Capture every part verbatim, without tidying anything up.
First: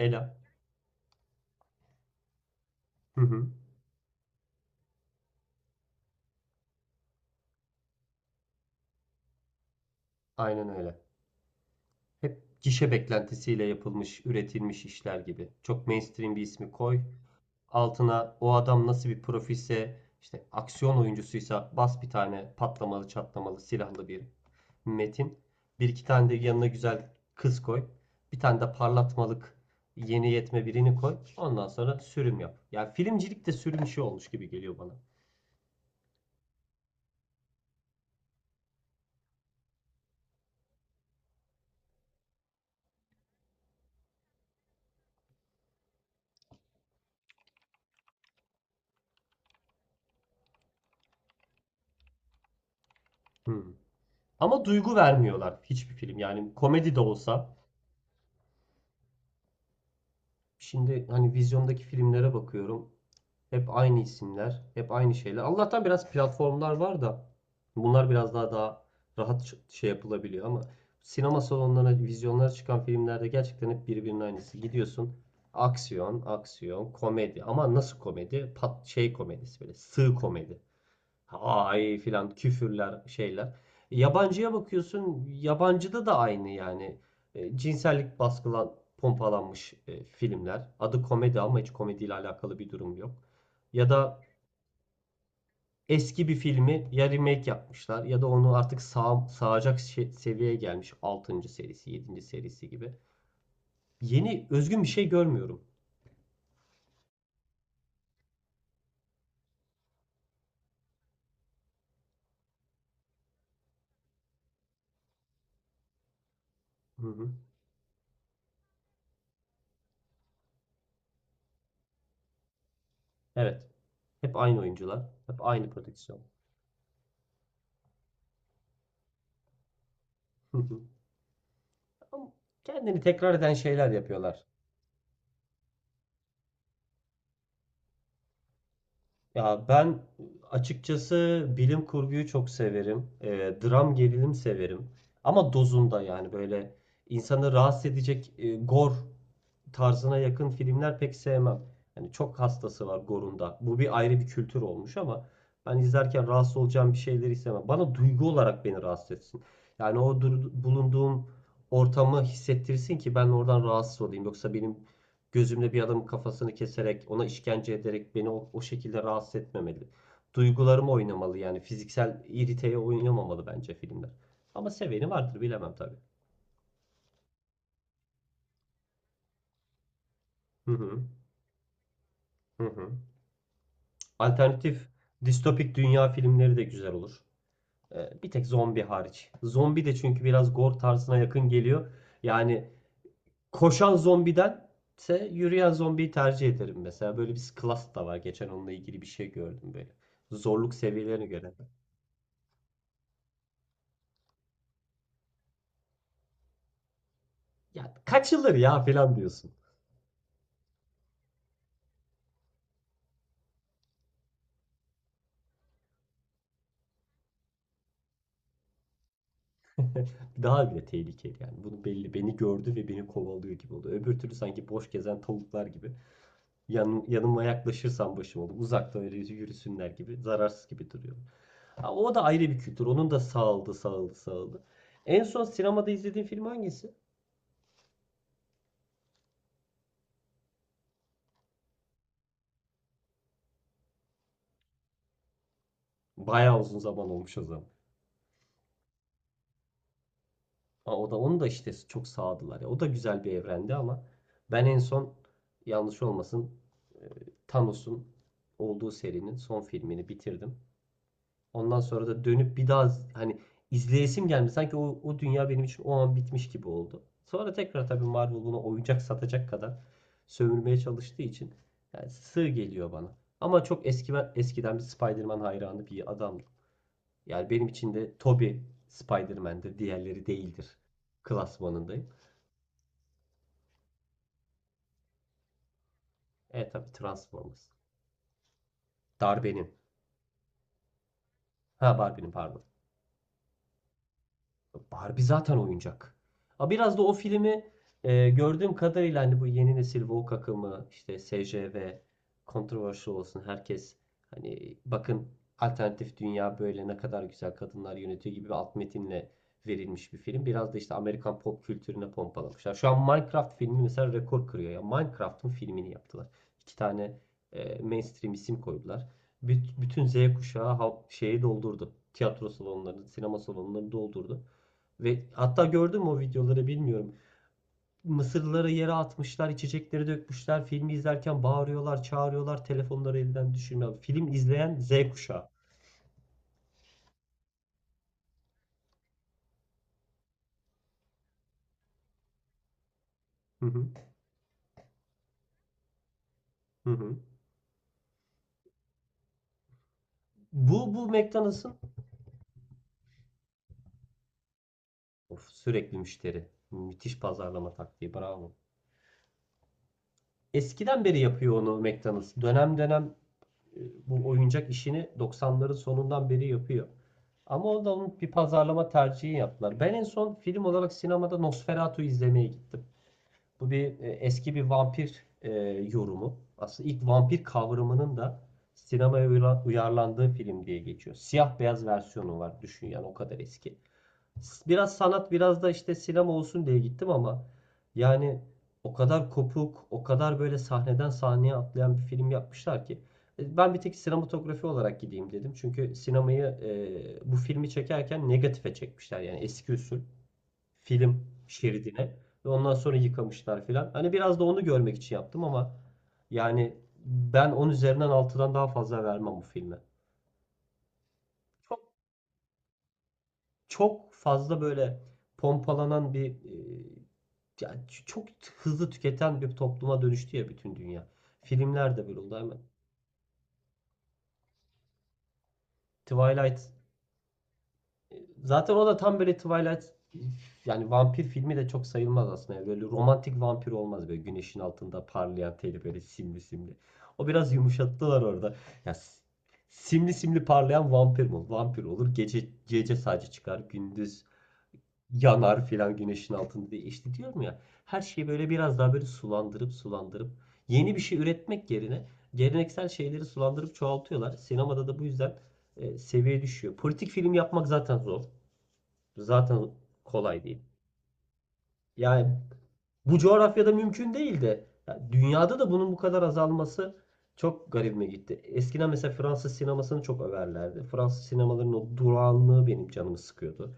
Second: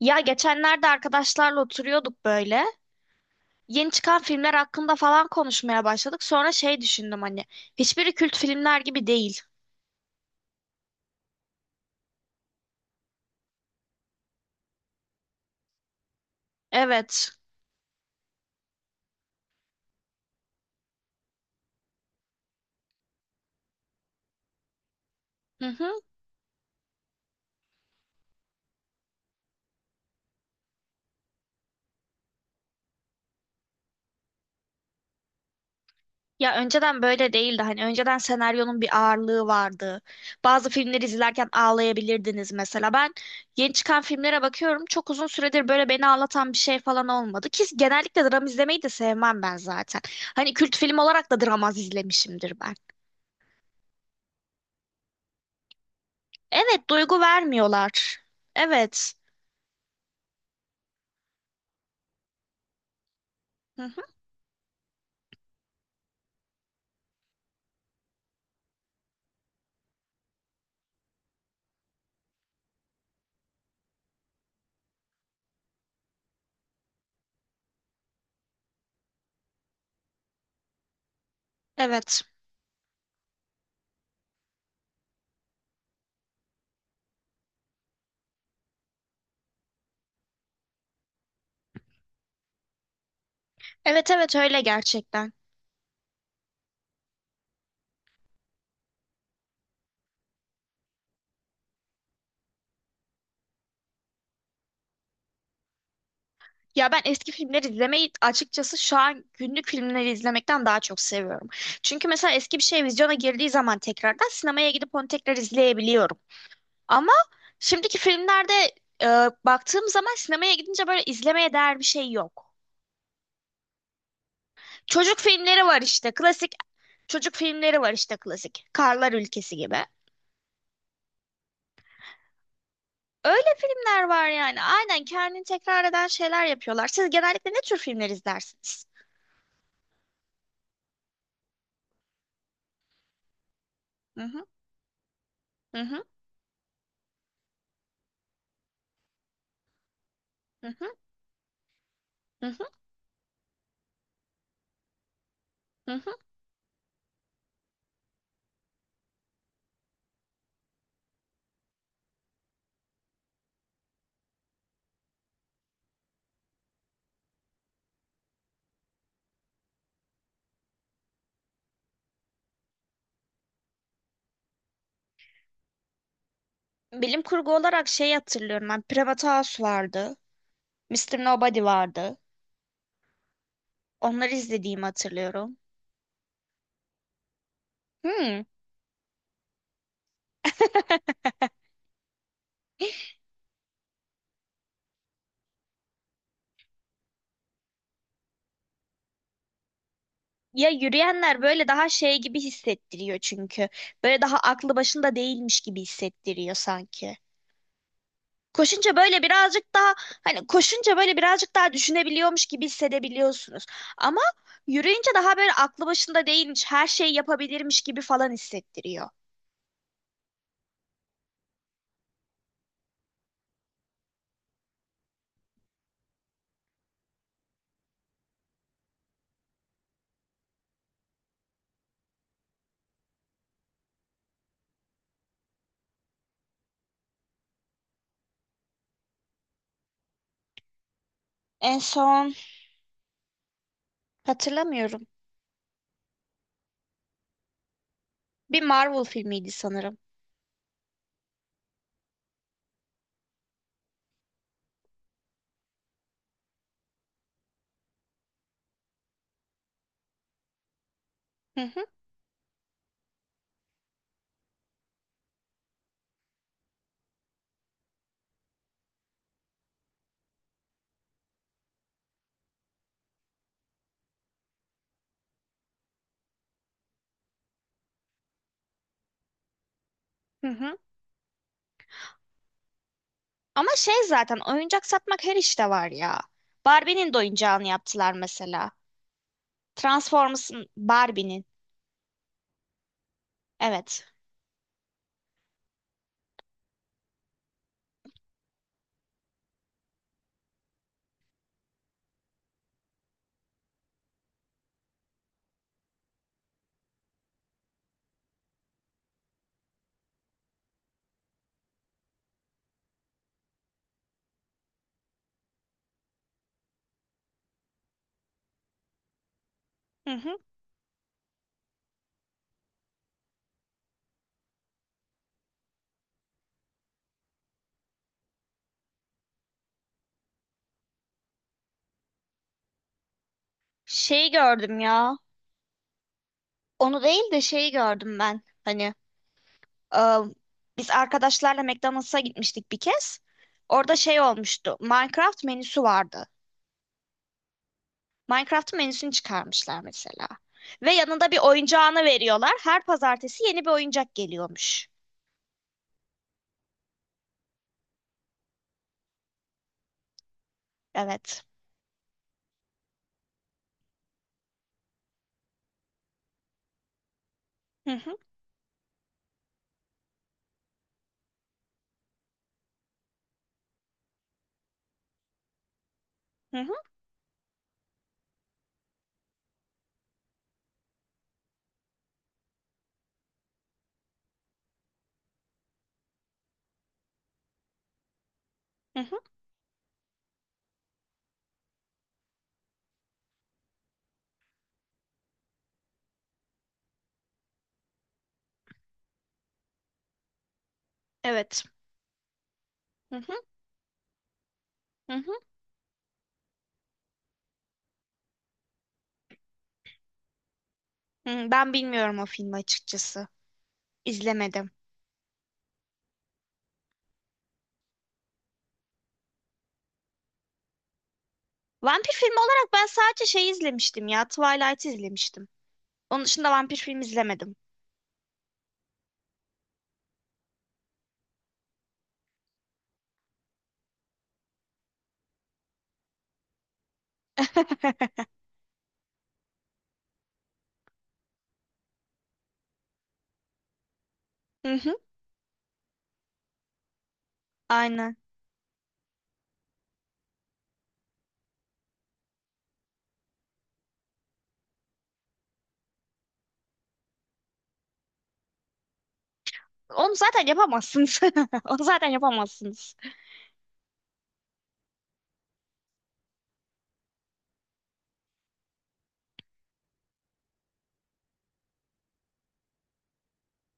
Ya geçenlerde arkadaşlarla oturuyorduk böyle. Hı hı. Yeni çıkan filmler hakkında falan konuşmaya başladık. Sonra şey düşündüm hani. Hiçbiri kült filmler gibi değil. Aynen öyle. Hep gişe beklentisiyle yapılmış, üretilmiş işler gibi. Çok mainstream bir ismi koy. Evet. Altına o adam nasıl bir profilse, işte aksiyon oyuncusuysa bas bir tane patlamalı, çatlamalı, silahlı bir metin. Hı Bir hı. iki tane de yanına güzel kız koy. Bir tane de parlatmalık yeni yetme birini koy. Ondan sonra sürüm yap. Yani filmcilik de sürüm işi olmuş gibi geliyor bana. Ya önceden böyle değildi. Hani önceden senaryonun bir ağırlığı vardı. Bazı filmleri izlerken ağlayabilirdiniz mesela. Ben yeni çıkan filmlere bakıyorum. Çok uzun süredir böyle beni ağlatan bir şey falan olmadı. Ki genellikle dram izlemeyi de sevmem ben zaten. Hani kült film olarak da dram az izlemişimdir ben. Hı. Ama duygu vermiyorlar hiçbir film. Yani Evet, komedi de duygu olsa. vermiyorlar. Evet. Şimdi hani vizyondaki filmlere bakıyorum. Hep Hı aynı hı. isimler, hep aynı şeyler. Allah'tan biraz platformlar var da bunlar biraz daha daha rahat ç- şey yapılabiliyor ama sinema salonlarına, vizyonlara çıkan filmlerde gerçekten hep birbirinin aynısı. Gidiyorsun aksiyon, aksiyon, komedi ama nasıl komedi? Pat şey komedisi böyle sığ komedi. Ay Evet. filan küfürler şeyler. Yabancıya bakıyorsun yabancıda da aynı yani. E, cinsellik baskılan pompalanmış e, filmler. Adı komedi ama hiç komediyle alakalı bir durum yok. Ya Evet da evet öyle gerçekten. eski bir filmi ya remake yapmışlar ya da onu artık sağ, sağacak şe- seviyeye gelmiş altıncı serisi yedinci serisi gibi. Yeni özgün bir şey görmüyorum. Ya ben eski filmleri izlemeyi açıkçası şu an günlük filmleri izlemekten daha çok seviyorum. Çünkü mesela eski bir şey vizyona girdiği zaman tekrardan sinemaya gidip onu tekrar izleyebiliyorum. Hı Ama hı. şimdiki filmlerde e, baktığım zaman sinemaya gidince böyle izlemeye değer bir şey yok. Evet. Hep aynı oyuncular. Çocuk Hep filmleri aynı var işte prodüksiyon. klasik çocuk filmleri var işte klasik. Karlar Ülkesi gibi. Hı hı. Ama kendini tekrar Öyle eden şeyler filmler var yapıyorlar. yani. Aynen kendini tekrar eden şeyler yapıyorlar. Siz genellikle ne tür filmler izlersiniz? Ya ben açıkçası bilim kurguyu çok severim. Ee, dram Hı gerilim hı. severim. Ama Hı dozunda hı, yani böyle insanı rahatsız edecek e, gor tarzına yakın hı hı, filmler pek sevmem. Yani çok hı hı, hastası var Gore'unda. Bu bir ayrı bir kültür olmuş ama ben hı hı. izlerken rahatsız olacağım bir şeyleri istemem. Bana duygu olarak beni rahatsız etsin. Yani o dur- bulunduğum ortamı hissettirsin ki ben oradan rahatsız olayım. Yoksa benim gözümle bir adamın kafasını keserek, ona işkence ederek beni o, o şekilde rahatsız etmemeli. Duygularım oynamalı yani fiziksel iriteye oynamamalı bence filmler. Ama seveni vardır bilemem tabii. Bilim kurgu olarak şey hatırlıyorum ben. Private House vardı. Hı hı. Mister Nobody vardı. Hı hı. Onları izlediğimi Alternatif hatırlıyorum. distopik dünya filmleri de güzel olur. Ee, bir Hmm. tek zombi hariç. Zombi de çünkü biraz gore tarzına yakın geliyor. Yani koşan zombidense yürüyen zombiyi tercih ederim mesela. Böyle bir class da var. Geçen onunla ilgili bir şey gördüm böyle. Ya Zorluk seviyelerine yürüyenler göre. böyle daha şey gibi hissettiriyor çünkü. Böyle daha aklı başında değilmiş gibi hissettiriyor sanki. Ya kaçılır ya Koşunca falan böyle diyorsun. birazcık daha hani koşunca böyle birazcık daha düşünebiliyormuş gibi hissedebiliyorsunuz. Ama yürüyünce daha böyle aklı başında değilmiş, her şeyi yapabilirmiş gibi falan hissettiriyor. Daha bile tehlikeli yani. Bunu belli beni gördü ve beni kovalıyor gibi oldu. Öbür türlü sanki boş gezen tavuklar gibi. Yan, yanıma yaklaşırsam başım olur. Uzakta öyle yürüsünler gibi. Zararsız gibi duruyor. Ha, o da ayrı bir kültür. Onun da sağladı, sağladı, sağladı. En son sinemada izlediğin film hangisi? En son hatırlamıyorum. Bayağı uzun zaman olmuş o zaman. Bir Marvel filmiydi sanırım. Ha, o da onu da işte çok sağladılar ya. O da güzel bir evrendi ama ben en son yanlış olmasın e, Thanos'un olduğu serinin son filmini bitirdim. Hı Ondan hı sonra da dönüp bir daha z- hani izleyesim gelmedi. Sanki o, o dünya benim için o an bitmiş gibi oldu. Sonra tekrar tabii Marvel buna oyuncak satacak kadar sömürmeye çalıştığı için yani sığ geliyor bana. Ama çok eski eskiden bir Spider-Man hayranı bir adamdım. Yani benim için de Tobey Spider-Man'dir, diğerleri hı değildir hı. klasmanındayım. Ama şey zaten oyuncak satmak her işte var ya. Evet tabii Barbie'nin de oyuncağını Transformers. yaptılar mesela. Darbenim. Transformers'ın Barbie'nin. Ha, Barbie'nin pardon. Evet. Barbie zaten oyuncak. Ha biraz da o filmi e, gördüğüm kadarıyla hani bu yeni nesil woke akımı işte S J V controversial olsun herkes, hani bakın alternatif dünya böyle ne kadar güzel kadınlar yönetiyor gibi bir alt metinle verilmiş bir film. Biraz da işte Amerikan pop kültürüne pompalamışlar. Şu an Minecraft filmi mesela rekor kırıyor ya. Minecraft'ın filmini yaptılar. İki tane e, mainstream isim koydular. Büt- Bütün Hı Z hı. kuşağı ha- şeyi doldurdu. Tiyatro salonlarını, sinema salonlarını doldurdu. Ve hatta gördüm o videoları bilmiyorum. Mısırlıları yere atmışlar, içecekleri dökmüşler. Filmi izlerken bağırıyorlar, çağırıyorlar, telefonları elden düşürmüyor. Film Şeyi izleyen gördüm Z ya. kuşağı. Onu değil de şeyi gördüm ben. Hani e, biz arkadaşlarla McDonald's'a gitmiştik bir kez. Hı hı, Orada şey olmuştu. Minecraft menüsü vardı. hı hı. Minecraft menüsünü çıkarmışlar mesela. Ve Bu bu yanında bir McDonald's'ın, oyuncağını veriyorlar. Her pazartesi yeni bir oyuncak geliyormuş. of, sürekli müşteri. Müthiş pazarlama taktiği, bravo. Eskiden beri Evet. yapıyor onu McDonald's. Dönem dönem e, bu oyuncak işini doksanların sonundan beri yapıyor. Ama o da onun bir pazarlama tercihi yaptılar. Ben en son film olarak sinemada Nosferatu izlemeye gittim. Bu bir e, eski bir vampir e, yorumu. Hı hı, Aslında ilk vampir kavramının da sinemaya uyarlandığı film diye geçiyor. Siyah beyaz versiyonu var düşün yani o kadar eski. Biraz sanat biraz da işte sinema olsun diye gittim ama yani o hı hı. kadar kopuk, o kadar böyle sahneden sahneye atlayan bir film yapmışlar ki. E, Ben bir tek sinematografi olarak gideyim dedim. Çünkü sinemayı e, bu filmi çekerken negatife çekmişler yani eski usul film Evet. şeridine ve ondan sonra Hı hı, yıkamışlar filan. Hani biraz da onu görmek için hı hı. yaptım ama yani ben on üzerinden altıdan daha fazla vermem bu filme. Hı, ben Çok bilmiyorum o filmi açıkçası. çok fazla İzlemedim. böyle pompalanan bir e, yani ç- çok hızlı tüketen bir topluma dönüştü ya bütün dünya. Filmler de Vampir böyle oldu filmi hemen. olarak ben sadece şey izlemiştim ya. Twilight izlemiştim. Onun dışında Twilight. vampir film izlemedim. Zaten o da tam böyle Twilight, yani vampir filmi de çok sayılmaz aslında. Yani böyle romantik vampir olmaz böyle güneşin altında parlayan teli böyle simli simli. O biraz yumuşattılar orada. Ya s- simli simli parlayan vampir mi olur? Vampir olur. Gece gece sadece çıkar, gündüz Hı hı, yanar filan güneşin altında diye. İşte diyorum ya, her aynen. şeyi böyle biraz daha böyle sulandırıp sulandırıp yeni bir şey üretmek yerine geleneksel şeyleri sulandırıp çoğaltıyorlar. Sinemada da bu yüzden e, seviye düşüyor. Politik film yapmak zaten zor. Zaten Onu kolay zaten değil. yapamazsınız. Onu zaten Yani yapamazsınız. bu coğrafyada mümkün değildi. Ya dünyada da bunun bu kadar azalması çok garibime gitti. Eskiden mesela Fransız sinemasını çok överlerdi. Fransız sinemalarının o durağanlığı benim canımı sıkıyordu.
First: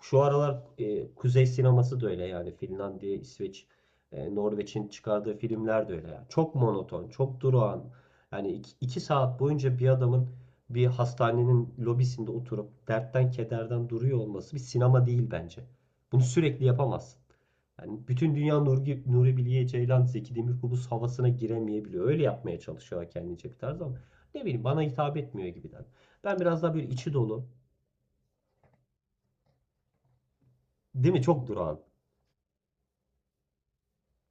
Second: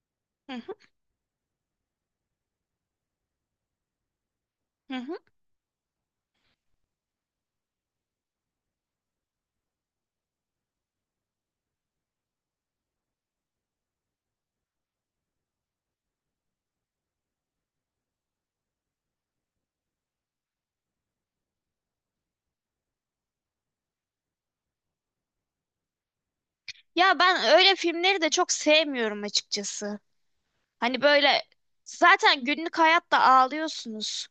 Şu Hı aralar hı, e, Kuzey sineması da öyle yani Finlandiya, İsveç, e, Norveç'in hı hı. çıkardığı filmler de öyle. Yani, çok monoton, çok durağan. Yani iki, iki saat boyunca bir adamın bir hastanenin lobisinde oturup dertten kederden duruyor olması bir sinema değil bence. Bunu sürekli yapamazsın. Yani bütün dünya Nuri, Nuri Bilge Ceylan, Zeki Demirkubuz havasına giremeyebiliyor. Öyle yapmaya çalışıyorlar kendince bir tarz ama ne bileyim bana hitap etmiyor gibiden. Ben biraz daha böyle içi Ya dolu, ben öyle filmleri de çok sevmiyorum açıkçası. Hani değil mi? böyle Çok durağan. zaten günlük hayatta ağlıyorsunuz.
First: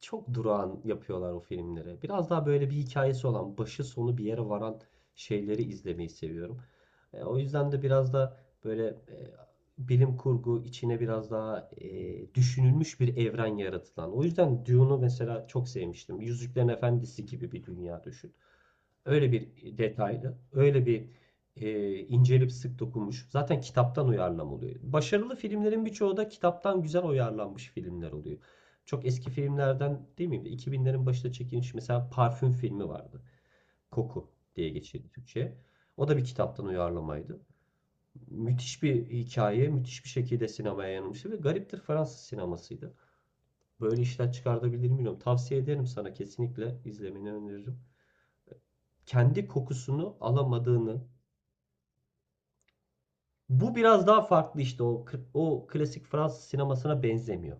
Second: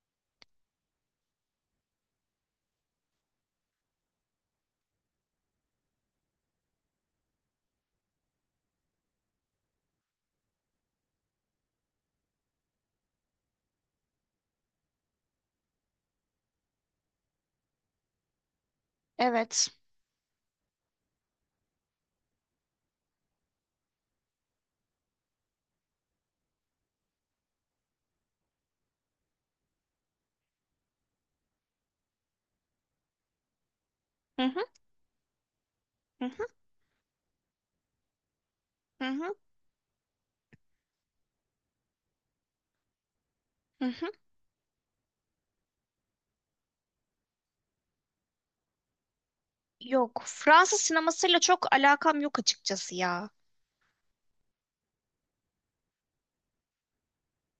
Çok durağan yapıyorlar o filmleri. Biraz daha böyle bir hikayesi olan, başı sonu bir yere varan şeyleri izlemeyi seviyorum. E, o yüzden de biraz da böyle e, bilim kurgu içine biraz daha e, düşünülmüş bir evren yaratılan. O yüzden Dune'u mesela çok sevmiştim. Yüzüklerin Efendisi gibi bir dünya düşün. Öyle bir Evet. detaylı, öyle bir e, incelip sık dokunmuş. Zaten kitaptan uyarlama oluyor. Başarılı filmlerin birçoğu da kitaptan güzel uyarlanmış filmler oluyor. Çok eski filmlerden değil mi? iki binlerin başında çekilmiş mesela Parfüm filmi vardı. Koku Hı hı, diye geçirdi Türkçe'ye. O da hı bir hı, kitaptan uyarlamaydı. Müthiş hı bir hı, hikaye, müthiş bir şekilde sinemaya yansımıştı ve gariptir Fransız sinemasıydı. hı Böyle hı. işler çıkartabilir mi bilmiyorum. Tavsiye ederim sana, kesinlikle izlemeni öneririm. Kendi kokusunu Yok. Fransız alamadığını. sinemasıyla çok alakam yok açıkçası ya. Bu biraz daha farklı işte o o klasik Fransız sinemasına benzemiyor.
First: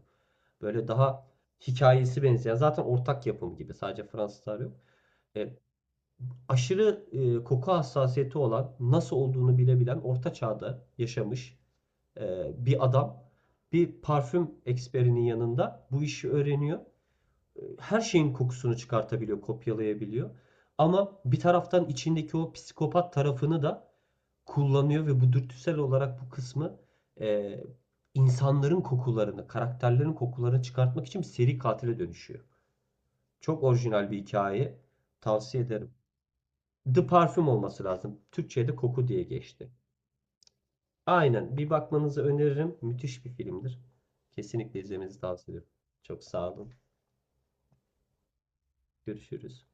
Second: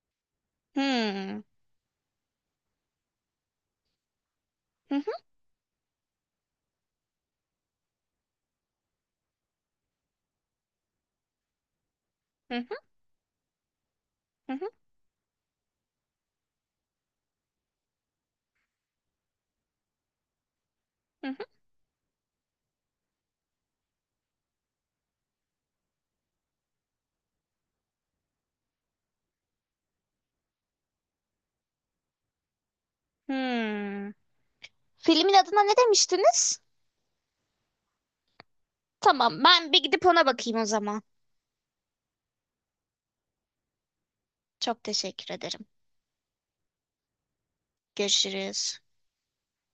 Böyle daha Hmm. hikayesi benzeyen zaten ortak yapım gibi, sadece Fransızlar yok. Hı hı E, Aşırı e, koku hassasiyeti olan nasıl olduğunu bilebilen orta çağda yaşamış e, hı hı bir adam bir parfüm hı hı eksperinin yanında bu işi öğreniyor. E, Her şeyin kokusunu çıkartabiliyor, kopyalayabiliyor. Ama hı bir hı. taraftan içindeki o psikopat tarafını da kullanıyor ve bu dürtüsel olarak bu kısmı e, insanların kokularını, karakterlerin kokularını çıkartmak için bir seri katile dönüşüyor. Çok orijinal Hmm. bir hikaye. Filmin Tavsiye adına ne ederim. demiştiniz? The Parfüm olması lazım. Türkçe'de koku diye Tamam, geçti. ben bir gidip ona bakayım o zaman. Aynen. Bir bakmanızı öneririm. Müthiş bir filmdir. Kesinlikle Çok izlemenizi teşekkür tavsiye ederim. ederim. Çok sağ olun. Görüşürüz. Görüşürüz.